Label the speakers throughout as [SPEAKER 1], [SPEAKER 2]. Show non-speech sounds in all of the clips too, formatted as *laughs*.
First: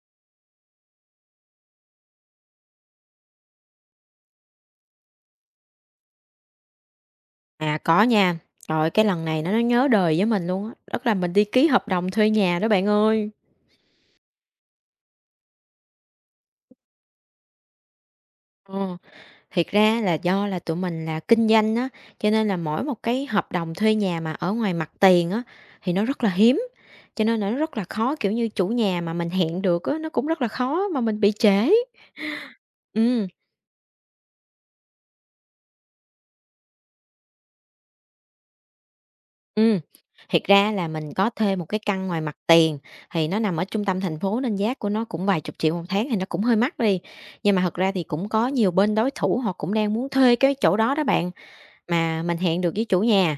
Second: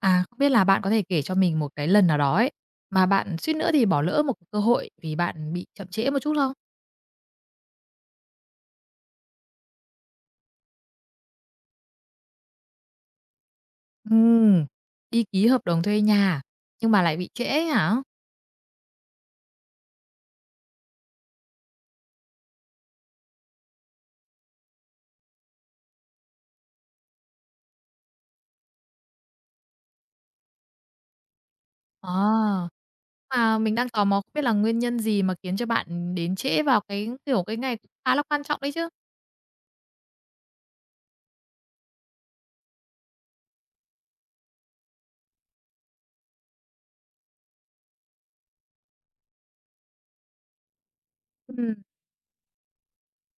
[SPEAKER 1] À, không biết là bạn có thể kể cho mình một cái lần nào đó ấy, mà bạn suýt nữa thì bỏ lỡ một cơ hội vì bạn bị chậm trễ một chút không?
[SPEAKER 2] À, có nha. Trời ơi, cái lần này nó nhớ đời với mình luôn á, tức là mình đi ký hợp đồng thuê nhà đó bạn ơi.
[SPEAKER 1] Ừm, Đi ký hợp đồng thuê nhà à? Nhưng mà lại bị trễ ấy hả?
[SPEAKER 2] Ờ, Thiệt ra là do là tụi mình là kinh doanh á, cho nên là mỗi một cái hợp đồng thuê nhà mà ở ngoài mặt tiền á, thì nó rất là hiếm, cho nên là nó rất là khó, kiểu như, chủ nhà mà mình hẹn được á, nó cũng rất là khó mà mình bị trễ.
[SPEAKER 1] Ờ,
[SPEAKER 2] Ừm.
[SPEAKER 1] mà mình đang tò mò không biết là nguyên nhân gì mà khiến cho bạn đến trễ vào cái, kiểu, cái ngày cũng khá là quan trọng đấy chứ?
[SPEAKER 2] Ừ, thiệt ra là mình có thuê một cái căn ngoài mặt tiền, thì nó nằm ở trung tâm thành phố nên giá của nó cũng vài chục triệu một tháng thì nó cũng hơi mắc đi. Nhưng mà thật ra thì cũng có nhiều bên đối thủ họ cũng đang muốn thuê cái chỗ đó đó bạn,
[SPEAKER 1] Ừm,
[SPEAKER 2] mà mình hẹn được với chủ nhà,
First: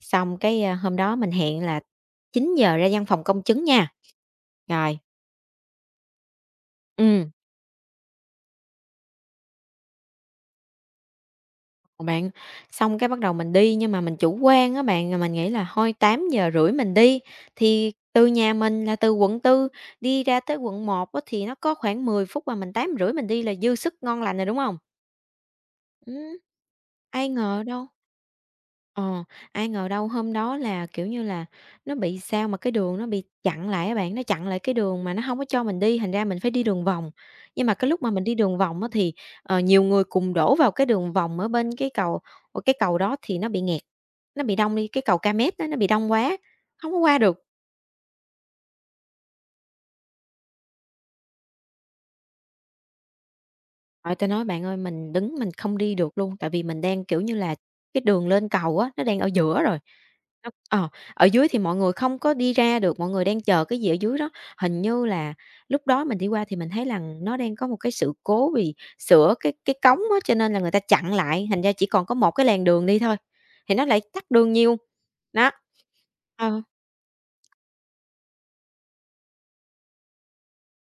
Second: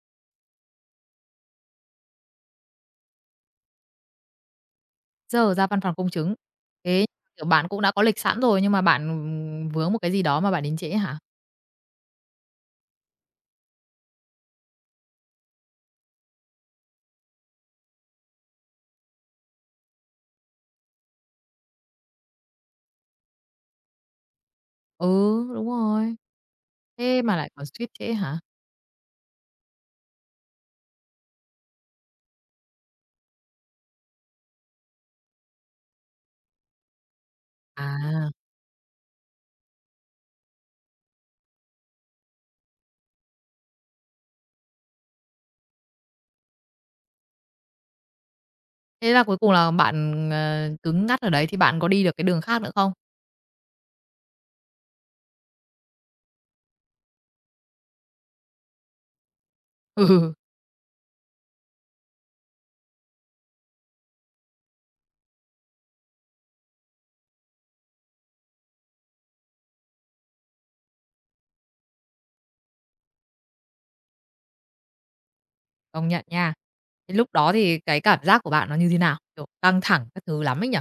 [SPEAKER 2] xong cái, hôm đó mình hẹn là 9 giờ ra văn phòng công chứng nha. Rồi,
[SPEAKER 1] Giờ ra văn phòng công chứng. Thế,
[SPEAKER 2] ừ.
[SPEAKER 1] kiểu, bạn cũng đã có lịch sẵn rồi nhưng mà bạn, vướng một cái gì đó mà bạn đến trễ hả?
[SPEAKER 2] Bạn, xong cái bắt đầu mình đi nhưng mà mình chủ quan á bạn, là mình nghĩ là thôi 8 giờ rưỡi mình đi, thì từ nhà mình là từ quận tư đi ra tới quận một á thì nó có khoảng 10 phút mà mình tám rưỡi mình đi là dư sức ngon lành rồi, đúng không?
[SPEAKER 1] Ừ, đúng rồi.
[SPEAKER 2] Ừm.
[SPEAKER 1] Thế
[SPEAKER 2] Ai
[SPEAKER 1] mà lại
[SPEAKER 2] ngờ
[SPEAKER 1] còn
[SPEAKER 2] đâu.
[SPEAKER 1] suýt trễ hả?
[SPEAKER 2] Ờ, Ai ngờ đâu hôm đó là, kiểu như là, nó bị sao mà cái đường nó bị chặn lại á bạn, nó chặn lại cái đường mà nó hông có cho mình đi, thành ra mình phải đi đường vòng. Nhưng mà cái lúc mà mình
[SPEAKER 1] À.
[SPEAKER 2] đi đường vòng á thì, nhiều người cùng đổ vào cái đường vòng ở bên cái cầu, cái cầu đó thì nó bị nghẹt, nó bị đông đi, cái cầu Ca Mét á, nó bị đông quá, hông có qua được.
[SPEAKER 1] Thế là cuối cùng là bạn, ờ, cứng ngắt ở đấy thì bạn có đi được cái đường khác nữa không?
[SPEAKER 2] Trời, tôi nói bạn ơi, mình đứng mình không đi được luôn, tại vì mình đang, kiểu như là, cái đường lên cầu á, nó đang ở giữa
[SPEAKER 1] *laughs*
[SPEAKER 2] rồi.
[SPEAKER 1] Ừ,
[SPEAKER 2] Nó ờ, Ở dưới thì mọi người không có đi ra được, mọi người đang chờ cái gì ở dưới đó. Hình như là lúc đó mình đi qua thì mình thấy là nó đang có một cái sự cố vì sửa cái cống á, cho nên là người ta chặn lại, thành ra chỉ còn có một cái làn đường đi thôi, thì nó lại tắc đường nhiều. Đó.
[SPEAKER 1] công nhận nha.
[SPEAKER 2] Ờ.
[SPEAKER 1] Thế lúc đó thì cái cảm giác của bạn nó như thế nào? Kiểu, căng thẳng các thứ lắm ấy nhỉ?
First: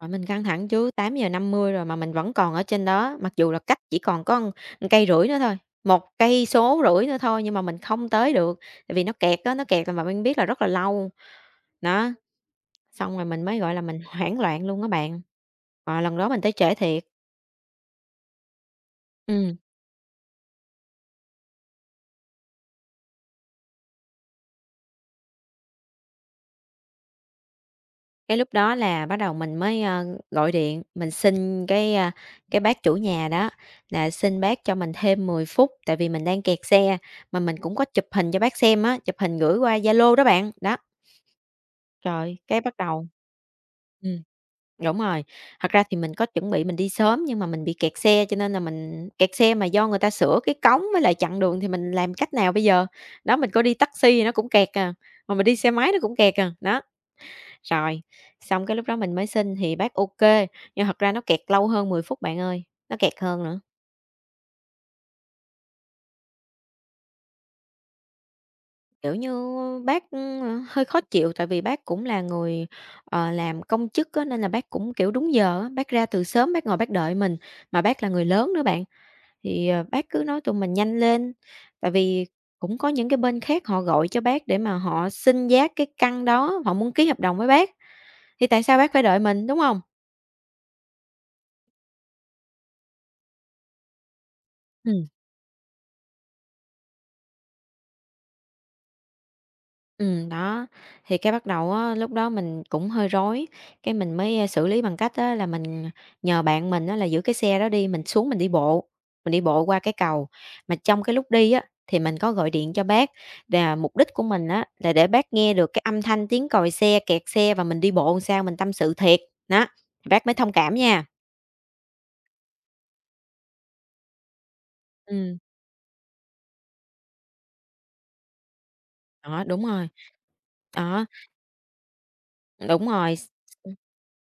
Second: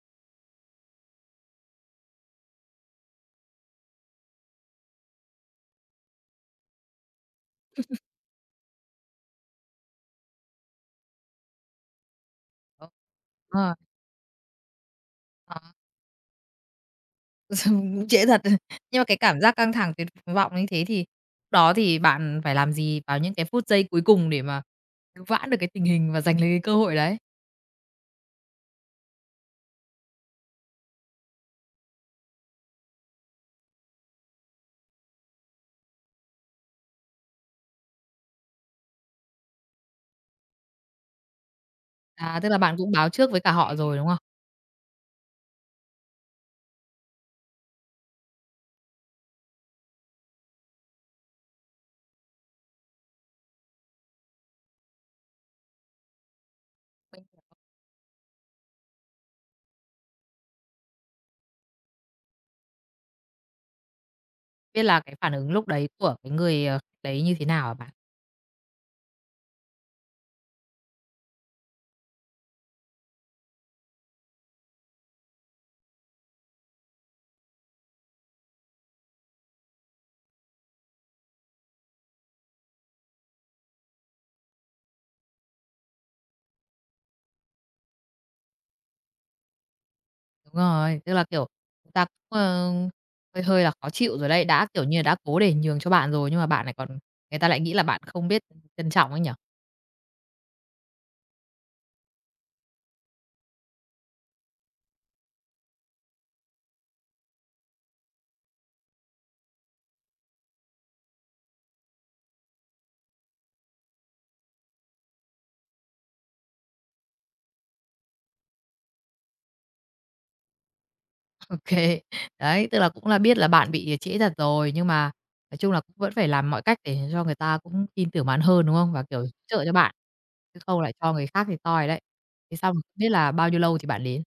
[SPEAKER 2] Mà mình căng thẳng chứ, 8 giờ 50 rồi mà mình vẫn còn ở trên đó, mặc dù là cách chỉ còn có 1,5 cây rưỡi nữa thôi, một cây số rưỡi nữa thôi nhưng mà mình không tới được, tại vì nó kẹt á, nó kẹt là mà mình biết là rất là lâu. Đó,
[SPEAKER 1] Ờ.
[SPEAKER 2] xong rồi mình mới,
[SPEAKER 1] Ờ,
[SPEAKER 2] gọi là, mình hoảng loạn luôn á bạn.
[SPEAKER 1] ờ,
[SPEAKER 2] Và lần đó mình tới trễ thiệt.
[SPEAKER 1] *laughs* trễ thật. Nhưng mà cái cảm giác
[SPEAKER 2] Ừm,
[SPEAKER 1] căng thẳng, tuyệt vọng như thế thì lúc đó thì bạn phải làm gì vào những cái phút giây cuối cùng để mà cứu vãn được cái tình hình và giành lấy cái cơ hội đấy?
[SPEAKER 2] cái lúc đó là bắt đầu mình mới, gọi điện, mình xin cái, cái bác chủ nhà đó là xin bác cho mình thêm 10 phút, tại vì mình đang kẹt xe, mà mình cũng có chụp hình cho bác xem á, chụp hình gửi qua Zalo đó bạn, đó. Trời,
[SPEAKER 1] À, tức là
[SPEAKER 2] cái
[SPEAKER 1] bạn
[SPEAKER 2] bắt
[SPEAKER 1] cũng
[SPEAKER 2] đầu.
[SPEAKER 1] báo trước với cả họ rồi, đúng không?
[SPEAKER 2] Ừm. Đúng rồi, thật ra thì mình có chuẩn bị mình đi sớm nhưng mà mình bị kẹt xe cho nên là mình kẹt xe mà do người ta sửa cái cống với lại chặn đường thì mình làm cách nào bây giờ? Đó, mình có đi taxi thì nó cũng kẹt à, mà mình đi xe máy nó cũng kẹt à, đó. Rồi, xong cái lúc đó mình mới xin thì bác ô kê, nhưng thật ra nó kẹt lâu hơn 10 phút bạn ơi, nó kẹt hơn nữa.
[SPEAKER 1] Biết là cái phản ứng lúc đấy của cái người, ờ, đấy như thế nào hả bạn?
[SPEAKER 2] Kiểu như bác, hơi khó chịu tại vì bác cũng là người, làm công chức á, nên là bác cũng, kiểu, đúng giờ á, bác ra từ sớm bác ngồi bác đợi mình, mà bác là người lớn nữa bạn. Thì, bác cứ nói tụi mình nhanh lên, tại vì cũng có những cái bên khác họ gọi cho bác để mà họ xin giá cái căn đó, họ muốn ký hợp đồng với bác, thì tại sao bác phải đợi mình, đúng không?
[SPEAKER 1] Đúng rồi, tức là, kiểu, chúng ta cũng, ờ, hơi hơi là khó chịu rồi đấy, đã, kiểu như là,
[SPEAKER 2] Ừm.
[SPEAKER 1] đã cố để nhường cho bạn rồi nhưng mà bạn lại còn người ta lại nghĩ là bạn không biết trân trọng ấy nhở?
[SPEAKER 2] Đó, thì cái bắt đầu á, lúc đó mình cũng hơi rối, cái mình mới, xử lý bằng cách á là mình nhờ bạn mình á là giữ cái xe đó đi, mình xuống mình đi bộ qua cái cầu. Mà trong cái lúc đi á, thì mình có gọi điện cho bác, là mục đích của mình á là để bác nghe được cái âm thanh tiếng còi xe, kẹt xe và mình đi bộ làm sao, mình tâm sự thiệt, đó, bác mới thông cảm nha.
[SPEAKER 1] *laughs* OK. Đấy, tức là cũng là biết là bạn bị trễ thật rồi nhưng mà
[SPEAKER 2] Ừm,
[SPEAKER 1] nói chung là cũng vẫn phải làm mọi cách để cho người ta cũng tin tưởng bạn hơn, đúng không? Và, kiểu,
[SPEAKER 2] đó,
[SPEAKER 1] trợ
[SPEAKER 2] đúng
[SPEAKER 1] cho
[SPEAKER 2] rồi.
[SPEAKER 1] bạn, chứ không lại
[SPEAKER 2] Đó,
[SPEAKER 1] cho người khác thì toi đấy. Thế xong không
[SPEAKER 2] đúng
[SPEAKER 1] biết
[SPEAKER 2] rồi.
[SPEAKER 1] là bao nhiêu lâu thì bạn đến.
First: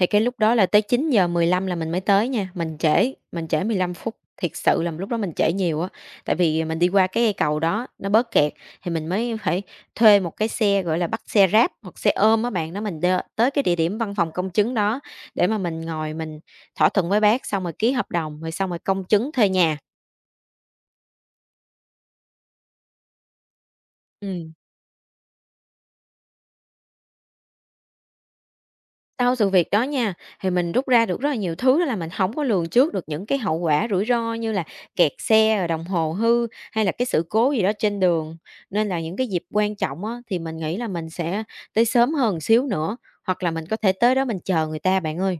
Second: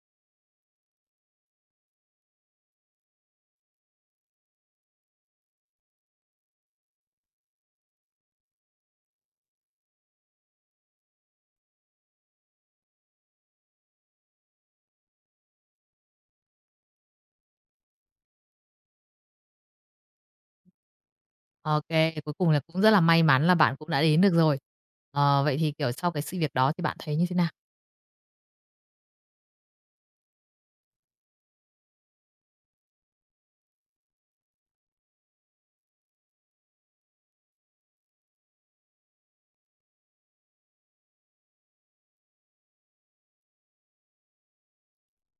[SPEAKER 2] Thì cái lúc đó là tới 9 giờ 15 là mình mới tới nha, mình trễ 15 phút, thiệt sự là lúc đó mình trễ nhiều á. Tại vì mình đi qua cái cây cầu đó, nó bớt kẹt thì mình mới phải thuê một cái xe, gọi là, bắt xe ráp hoặc xe ôm á bạn, để mình đ tới cái địa điểm văn phòng công chứng đó để mà mình ngồi mình thỏa thuận với bác, xong rồi ký hợp đồng, rồi xong rồi công chứng thuê nhà.
[SPEAKER 1] OK, cuối cùng là cũng rất là may mắn là bạn cũng đã đến được
[SPEAKER 2] Ừm.
[SPEAKER 1] rồi. Ờ, vậy thì, kiểu, sau cái sự việc đó thì bạn thấy như thế nào?
[SPEAKER 2] Sau sự việc đó nha, thì mình rút ra được rất là nhiều thứ đó là mình không có lường trước được những cái hậu quả rủi ro như là kẹt xe, rồi đồng hồ hư, hay là cái sự cố gì đó trên đường. Nên là những cái dịp quan trọng á, thì mình nghĩ là mình sẽ tới sớm hơn xíu nữa, hoặc là mình có thể tới đó mình chờ người ta bạn ơi.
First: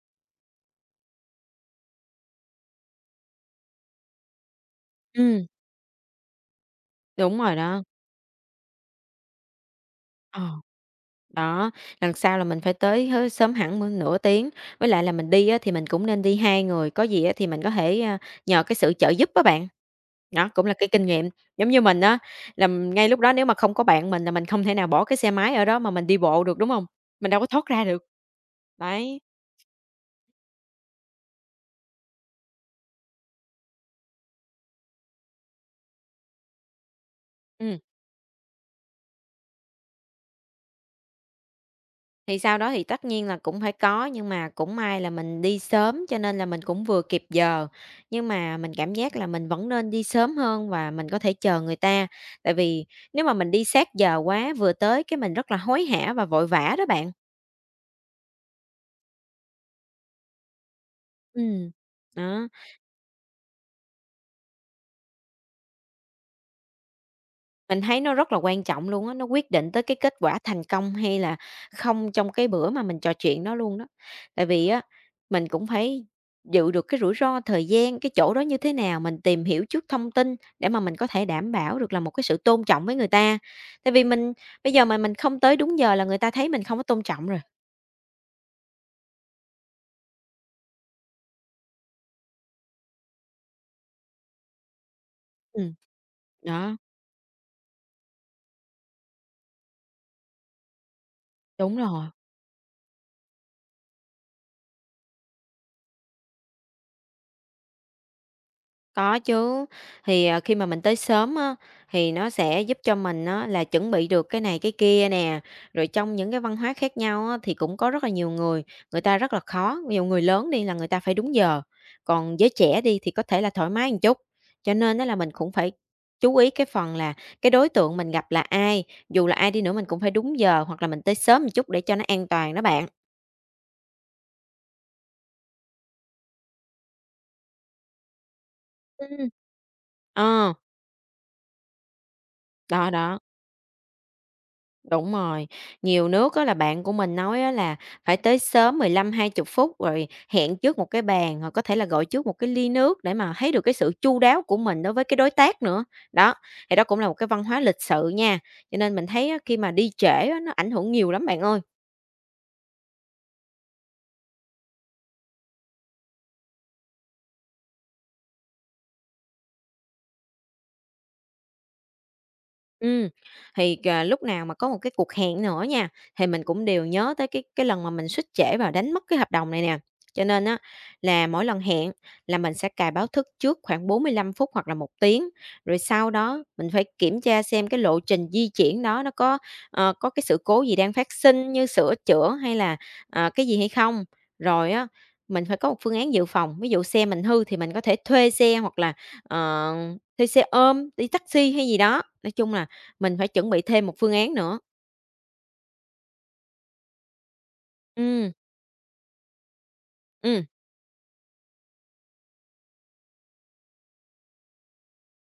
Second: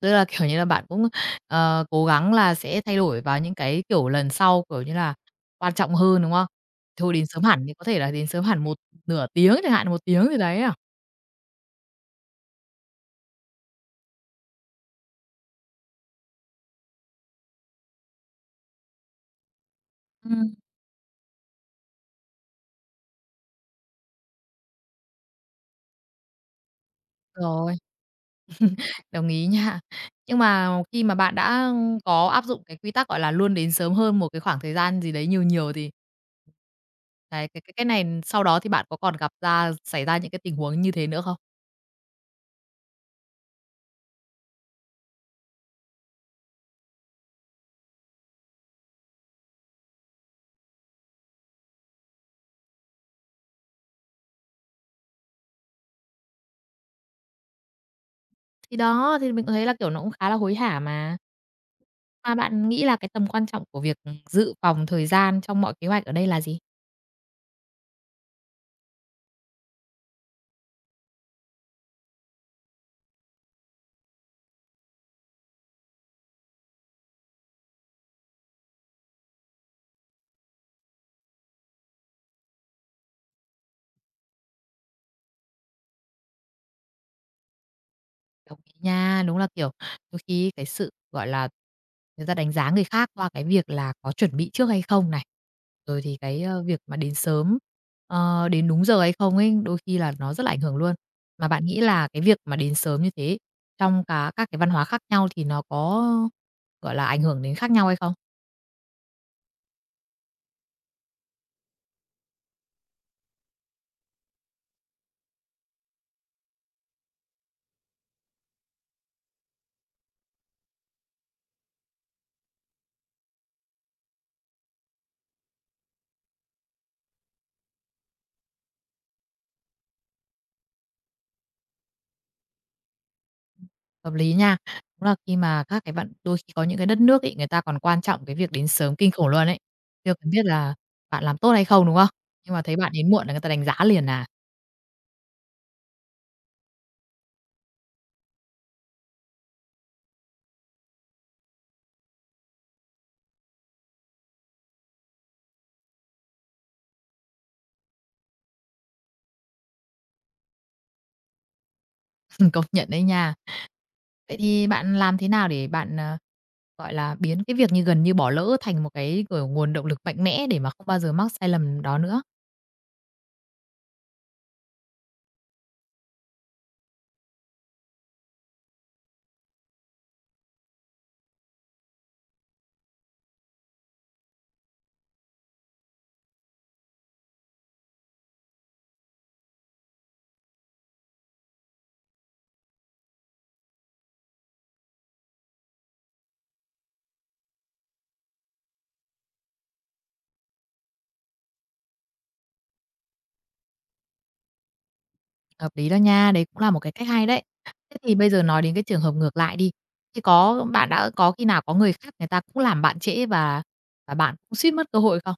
[SPEAKER 1] Tức là, kiểu như là, bạn cũng, ờ, cố gắng là sẽ thay đổi vào những cái, kiểu, lần sau, kiểu như là,
[SPEAKER 2] Ừm,
[SPEAKER 1] quan trọng hơn, đúng không? Thôi đến
[SPEAKER 2] đúng
[SPEAKER 1] sớm
[SPEAKER 2] rồi
[SPEAKER 1] hẳn thì
[SPEAKER 2] đó.
[SPEAKER 1] có thể là đến sớm hẳn một nửa tiếng chẳng hạn, một tiếng gì
[SPEAKER 2] Ờ.
[SPEAKER 1] đấy à?
[SPEAKER 2] Đó, lần sau là mình phải tới hớ sớm hẳn m nửa tiếng, với lại là mình đi á thì mình cũng nên đi 2 người, có gì á thì mình có thể, nhờ cái sự trợ giúp các bạn. Đó,
[SPEAKER 1] Ừm.
[SPEAKER 2] cũng là cái kinh nghiệm, giống như mình á, là m- ngay lúc đó nếu mà không có bạn mình là mình không thể nào bỏ cái xe máy ở đó mà mình đi bộ được, đúng không? Mình đâu có thoát
[SPEAKER 1] Rồi,
[SPEAKER 2] ra được. Đấy,
[SPEAKER 1] đồng ý nha. Nhưng mà khi mà bạn đã có áp dụng cái quy tắc, gọi là, luôn đến sớm hơn một cái khoảng thời gian gì đấy nhiều nhiều thì cái cái cái
[SPEAKER 2] ừm.
[SPEAKER 1] cái này sau đó thì bạn có còn gặp ra xảy ra những cái tình huống như thế nữa không?
[SPEAKER 2] Thì sau đó thì tất nhiên là cũng phải có, nhưng mà cũng may là mình đi sớm cho nên là mình cũng vừa kịp giờ. Nhưng mà mình cảm giác là mình vẫn nên đi sớm hơn và mình có thể chờ người ta, tại vì nếu mà mình đi sát giờ quá, vừa tới cái mình rất là hối hả và vội vã đó bạn.
[SPEAKER 1] Thì đó, thì mình thấy là, kiểu, nó cũng khá là hối hả mà.
[SPEAKER 2] Ừ,
[SPEAKER 1] Mà
[SPEAKER 2] đó.
[SPEAKER 1] bạn nghĩ là cái tầm quan trọng của việc, dự phòng thời gian trong mọi kế hoạch ở đây là gì?
[SPEAKER 2] Mình thấy nó rất là quan trọng luôn á, nó quyết định tới cái kết quả thành công hay là không trong cái bữa mà mình trò chuyện đó luôn đó. Tại vì á, mình cũng phải dự được cái rủi ro thời gian, cái chỗ đó như thế nào, mình tìm hiểu trước thông tin để mà mình có thể đảm bảo được là một cái sự tôn trọng với người ta. Tại vì mình bây giờ mà mình không tới đúng giờ là người ta thấy mình không có tôn trọng rồi.
[SPEAKER 1] Đồng ý nha, đúng là, kiểu, đôi khi cái sự, gọi là, người ta đánh giá người khác qua cái việc là có chuẩn bị trước hay không này,
[SPEAKER 2] Ừm,
[SPEAKER 1] rồi thì cái,
[SPEAKER 2] đó,
[SPEAKER 1] việc mà đến sớm, ờ, đến đúng giờ hay không ấy, đôi khi là nó rất là ảnh hưởng luôn. Mà bạn
[SPEAKER 2] đúng
[SPEAKER 1] nghĩ
[SPEAKER 2] rồi.
[SPEAKER 1] là cái việc mà đến sớm như thế trong các cái văn hóa khác nhau thì nó có, gọi là, ảnh hưởng đến khác nhau hay không?
[SPEAKER 2] Có chứ, thì, khi mà mình tới sớm á, thì nó sẽ giúp cho mình á là chuẩn bị được cái này cái kia nè, rồi trong những cái văn hóa khác nhau á thì cũng có rất là nhiều người, người ta rất là khó, ví dụ người lớn đi là người ta phải đúng giờ, còn giới trẻ đi thì có thể là thoải mái một chút. Cho nên đó là mình cũng phải chú ý cái phần là cái đối tượng mình gặp là ai, dù là ai đi nữa mình cũng phải đúng giờ hoặc là mình tới sớm một chút để cho nó an toàn đó bạn.
[SPEAKER 1] Hợp lý nha. Đúng là khi mà các cái bạn đôi khi có những cái đất nước ấy, người ta còn quan trọng cái việc đến sớm kinh khủng
[SPEAKER 2] Ừ.
[SPEAKER 1] luôn ấy. Chưa cần biết
[SPEAKER 2] Ờ,
[SPEAKER 1] là bạn làm tốt hay không, đúng không? Nhưng mà thấy
[SPEAKER 2] đó,
[SPEAKER 1] bạn đến
[SPEAKER 2] đó.
[SPEAKER 1] muộn là người ta đánh giá liền à.
[SPEAKER 2] Đúng rồi, nhiều nước á là bạn của mình nói á là phải tới sớm 15 hai 20 phút rồi hẹn trước một cái bàn, hoặc có thể là gọi trước một cái ly nước để mà thấy được cái sự chu đáo của mình đối với cái đối tác nữa. Đó, thì đó cũng là một cái văn hóa lịch sự nha. Cho nên mình thấy á, khi mà đi trễ á, nó ảnh hưởng nhiều lắm bạn ơi.
[SPEAKER 1] *laughs* Công nhận đấy nha. Vậy thì bạn làm thế nào để bạn, ờ, gọi là, biến cái việc như gần như bỏ lỡ thành một cái, kiểu, nguồn động lực mạnh mẽ để mà không bao giờ mắc sai lầm đó nữa?
[SPEAKER 2] Ừ, thì, lúc nào mà có một cái cuộc hẹn nữa nha, thì mình cũng đều nhớ tới cái lần mà mình xuýt trễ và đánh mất cái hợp đồng này nè. Cho nên á là mỗi lần hẹn là mình sẽ cài báo thức trước khoảng 45 phút hoặc là một tiếng, rồi sau đó mình phải kiểm tra xem cái lộ trình di chuyển đó nó có, có cái sự cố gì đang phát sinh như sửa chữa hay là, cái gì hay không. Rồi á, mình phải có một phương án dự phòng, ví dụ xe mình hư thì mình có thể thuê xe hoặc là, ờ, thuê xe ôm, đi taxi hay gì đó. Nói chung là mình phải chuẩn bị thêm một phương án nữa.
[SPEAKER 1] Hợp lý đó nha, đấy cũng là một cái cách hay đấy. Thế thì bây
[SPEAKER 2] Ừm,
[SPEAKER 1] giờ nói đến cái trường hợp ngược lại đi, thì
[SPEAKER 2] ừm,
[SPEAKER 1] có bạn đã có khi nào có người khác người ta cũng làm bạn trễ và bạn cũng suýt mất cơ hội không?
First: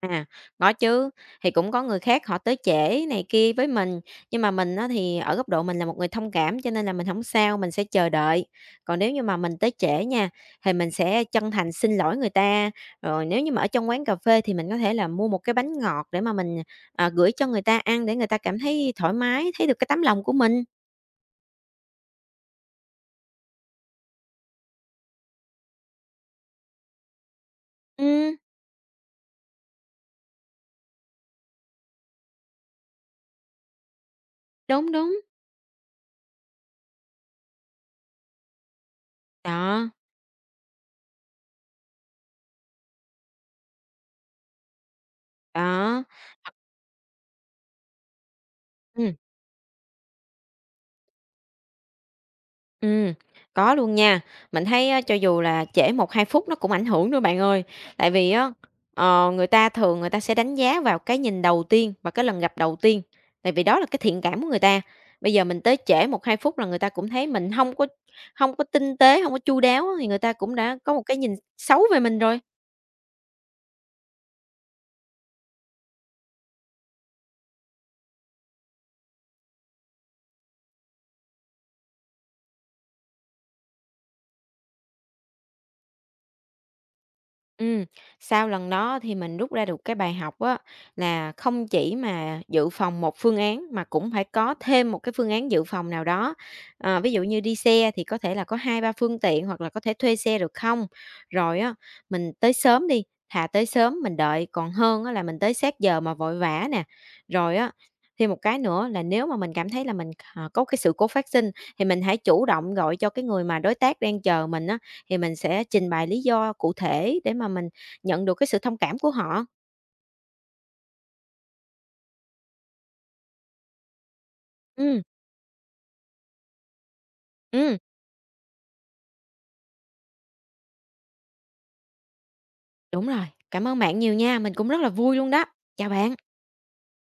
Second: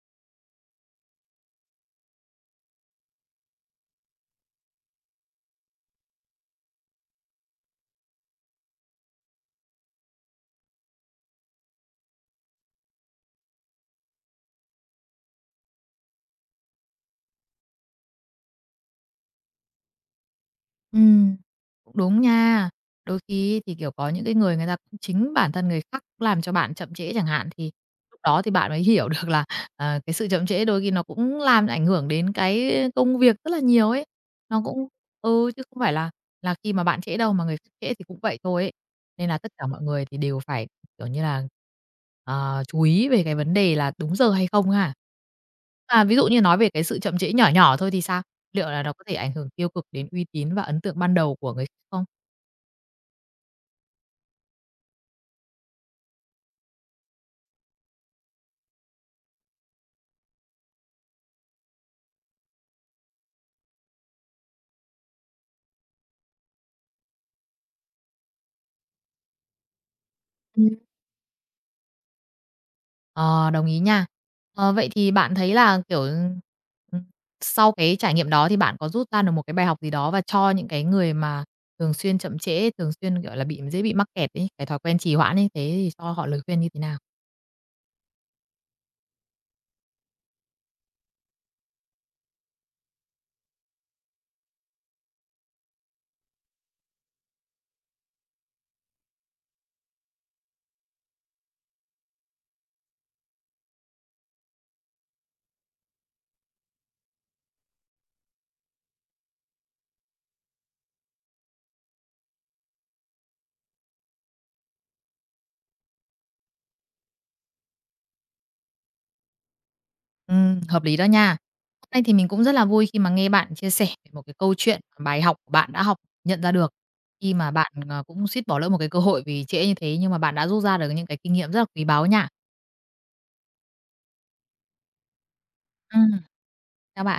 [SPEAKER 2] à, có chứ, thì cũng có người khác họ tới trễ này kia với mình, nhưng mà mình á thì ở góc độ mình là một người thông cảm cho nên là mình không sao, mình sẽ chờ đợi. Còn nếu như mà mình tới trễ nha, thì mình sẽ chân thành xin lỗi người ta, rồi nếu như mà ở trong quán cà phê thì mình có thể là mua một cái bánh ngọt để mà mình, gửi cho người ta ăn để người ta cảm thấy thoải mái, thấy được cái tấm lòng của mình.
[SPEAKER 1] Ừm, cũng đúng nha. Đôi khi thì, kiểu, có những cái người người ta cũng chính bản thân người khác làm cho bạn chậm trễ chẳng hạn, thì lúc
[SPEAKER 2] Ừm,
[SPEAKER 1] đó thì bạn mới hiểu được là, ờ, cái sự chậm trễ đôi khi nó cũng làm ảnh hưởng đến cái công việc rất là nhiều ấy. Nó cũng
[SPEAKER 2] đúng, đúng.
[SPEAKER 1] ừ, chứ không phải là khi mà bạn trễ đâu, mà người khác trễ thì cũng vậy thôi ấy. Nên là tất cả mọi
[SPEAKER 2] Đó,
[SPEAKER 1] người thì đều phải, kiểu như là, ờ, chú ý về cái vấn đề là đúng giờ hay không ha.
[SPEAKER 2] đó.
[SPEAKER 1] À, ví dụ như
[SPEAKER 2] Hoặc
[SPEAKER 1] nói về cái sự chậm trễ nhỏ nhỏ thôi thì sao? Liệu là nó có thể ảnh hưởng tiêu cực đến uy tín và ấn tượng ban đầu của người khác không?
[SPEAKER 2] ừm, có luôn nha. Mình thấy á, cho dù là trễ một 2 phút nó cũng ảnh hưởng nữa bạn ơi. Tại vì á, người ta thường người ta sẽ đánh giá vào cái nhìn đầu tiên và cái lần gặp đầu tiên, tại vì đó là cái thiện cảm của người ta. Bây giờ mình tới trễ một 2 phút là người ta cũng thấy mình không có tinh tế, không có chu đáo á, thì người ta cũng
[SPEAKER 1] Ừm.
[SPEAKER 2] đã có một cái nhìn xấu về mình rồi.
[SPEAKER 1] Ờ, đồng ý nha. Ờ, vậy thì bạn thấy là, kiểu, sau cái trải nghiệm đó thì bạn có rút ra được một cái bài học gì đó và cho những cái người mà thường xuyên chậm trễ, thường xuyên, kiểu là, bị dễ bị mắc kẹt ấy, cái thói quen trì hoãn ấy, thế thì cho họ lời khuyên như thế nào?
[SPEAKER 2] Ừm, sau lần đó thì mình rút ra được cái bài học á, là không chỉ mà dự phòng một phương án mà cũng phải có thêm một cái phương án dự phòng nào đó. Ờ, ví dụ như đi xe thì có thể là có hai ba phương tiện hoặc là có thể thuê xe được không? Rồi á, mình tới sớm đi, thà tới sớm mình đợi còn hơn á là mình tới sát giờ mà vội vã nè. Rồi á, thêm một cái nữa là nếu mà mình cảm thấy là mình, có cái sự cố phát sinh thì mình hãy chủ động gọi cho cái người mà đối tác đang chờ mình á, thì mình sẽ trình bày lý do cụ thể để mà mình nhận được cái sự thông cảm của họ.
[SPEAKER 1] Hợp lý đó nha. Hôm nay thì mình cũng rất là vui khi mà nghe bạn chia sẻ về một cái câu chuyện,
[SPEAKER 2] Ừm,
[SPEAKER 1] mà bài học của bạn đã học, nhận ra được khi mà bạn,
[SPEAKER 2] ừm,
[SPEAKER 1] ờ, cũng suýt bỏ lỡ một cái cơ hội vì trễ như thế, nhưng mà bạn đã rút ra được những cái kinh nghiệm rất là quý báu nha.
[SPEAKER 2] đúng rồi. Cảm ơn bạn nhiều nha, mình cũng rất là vui luôn đó. Chào
[SPEAKER 1] Ừm,
[SPEAKER 2] bạn.
[SPEAKER 1] chào bạn.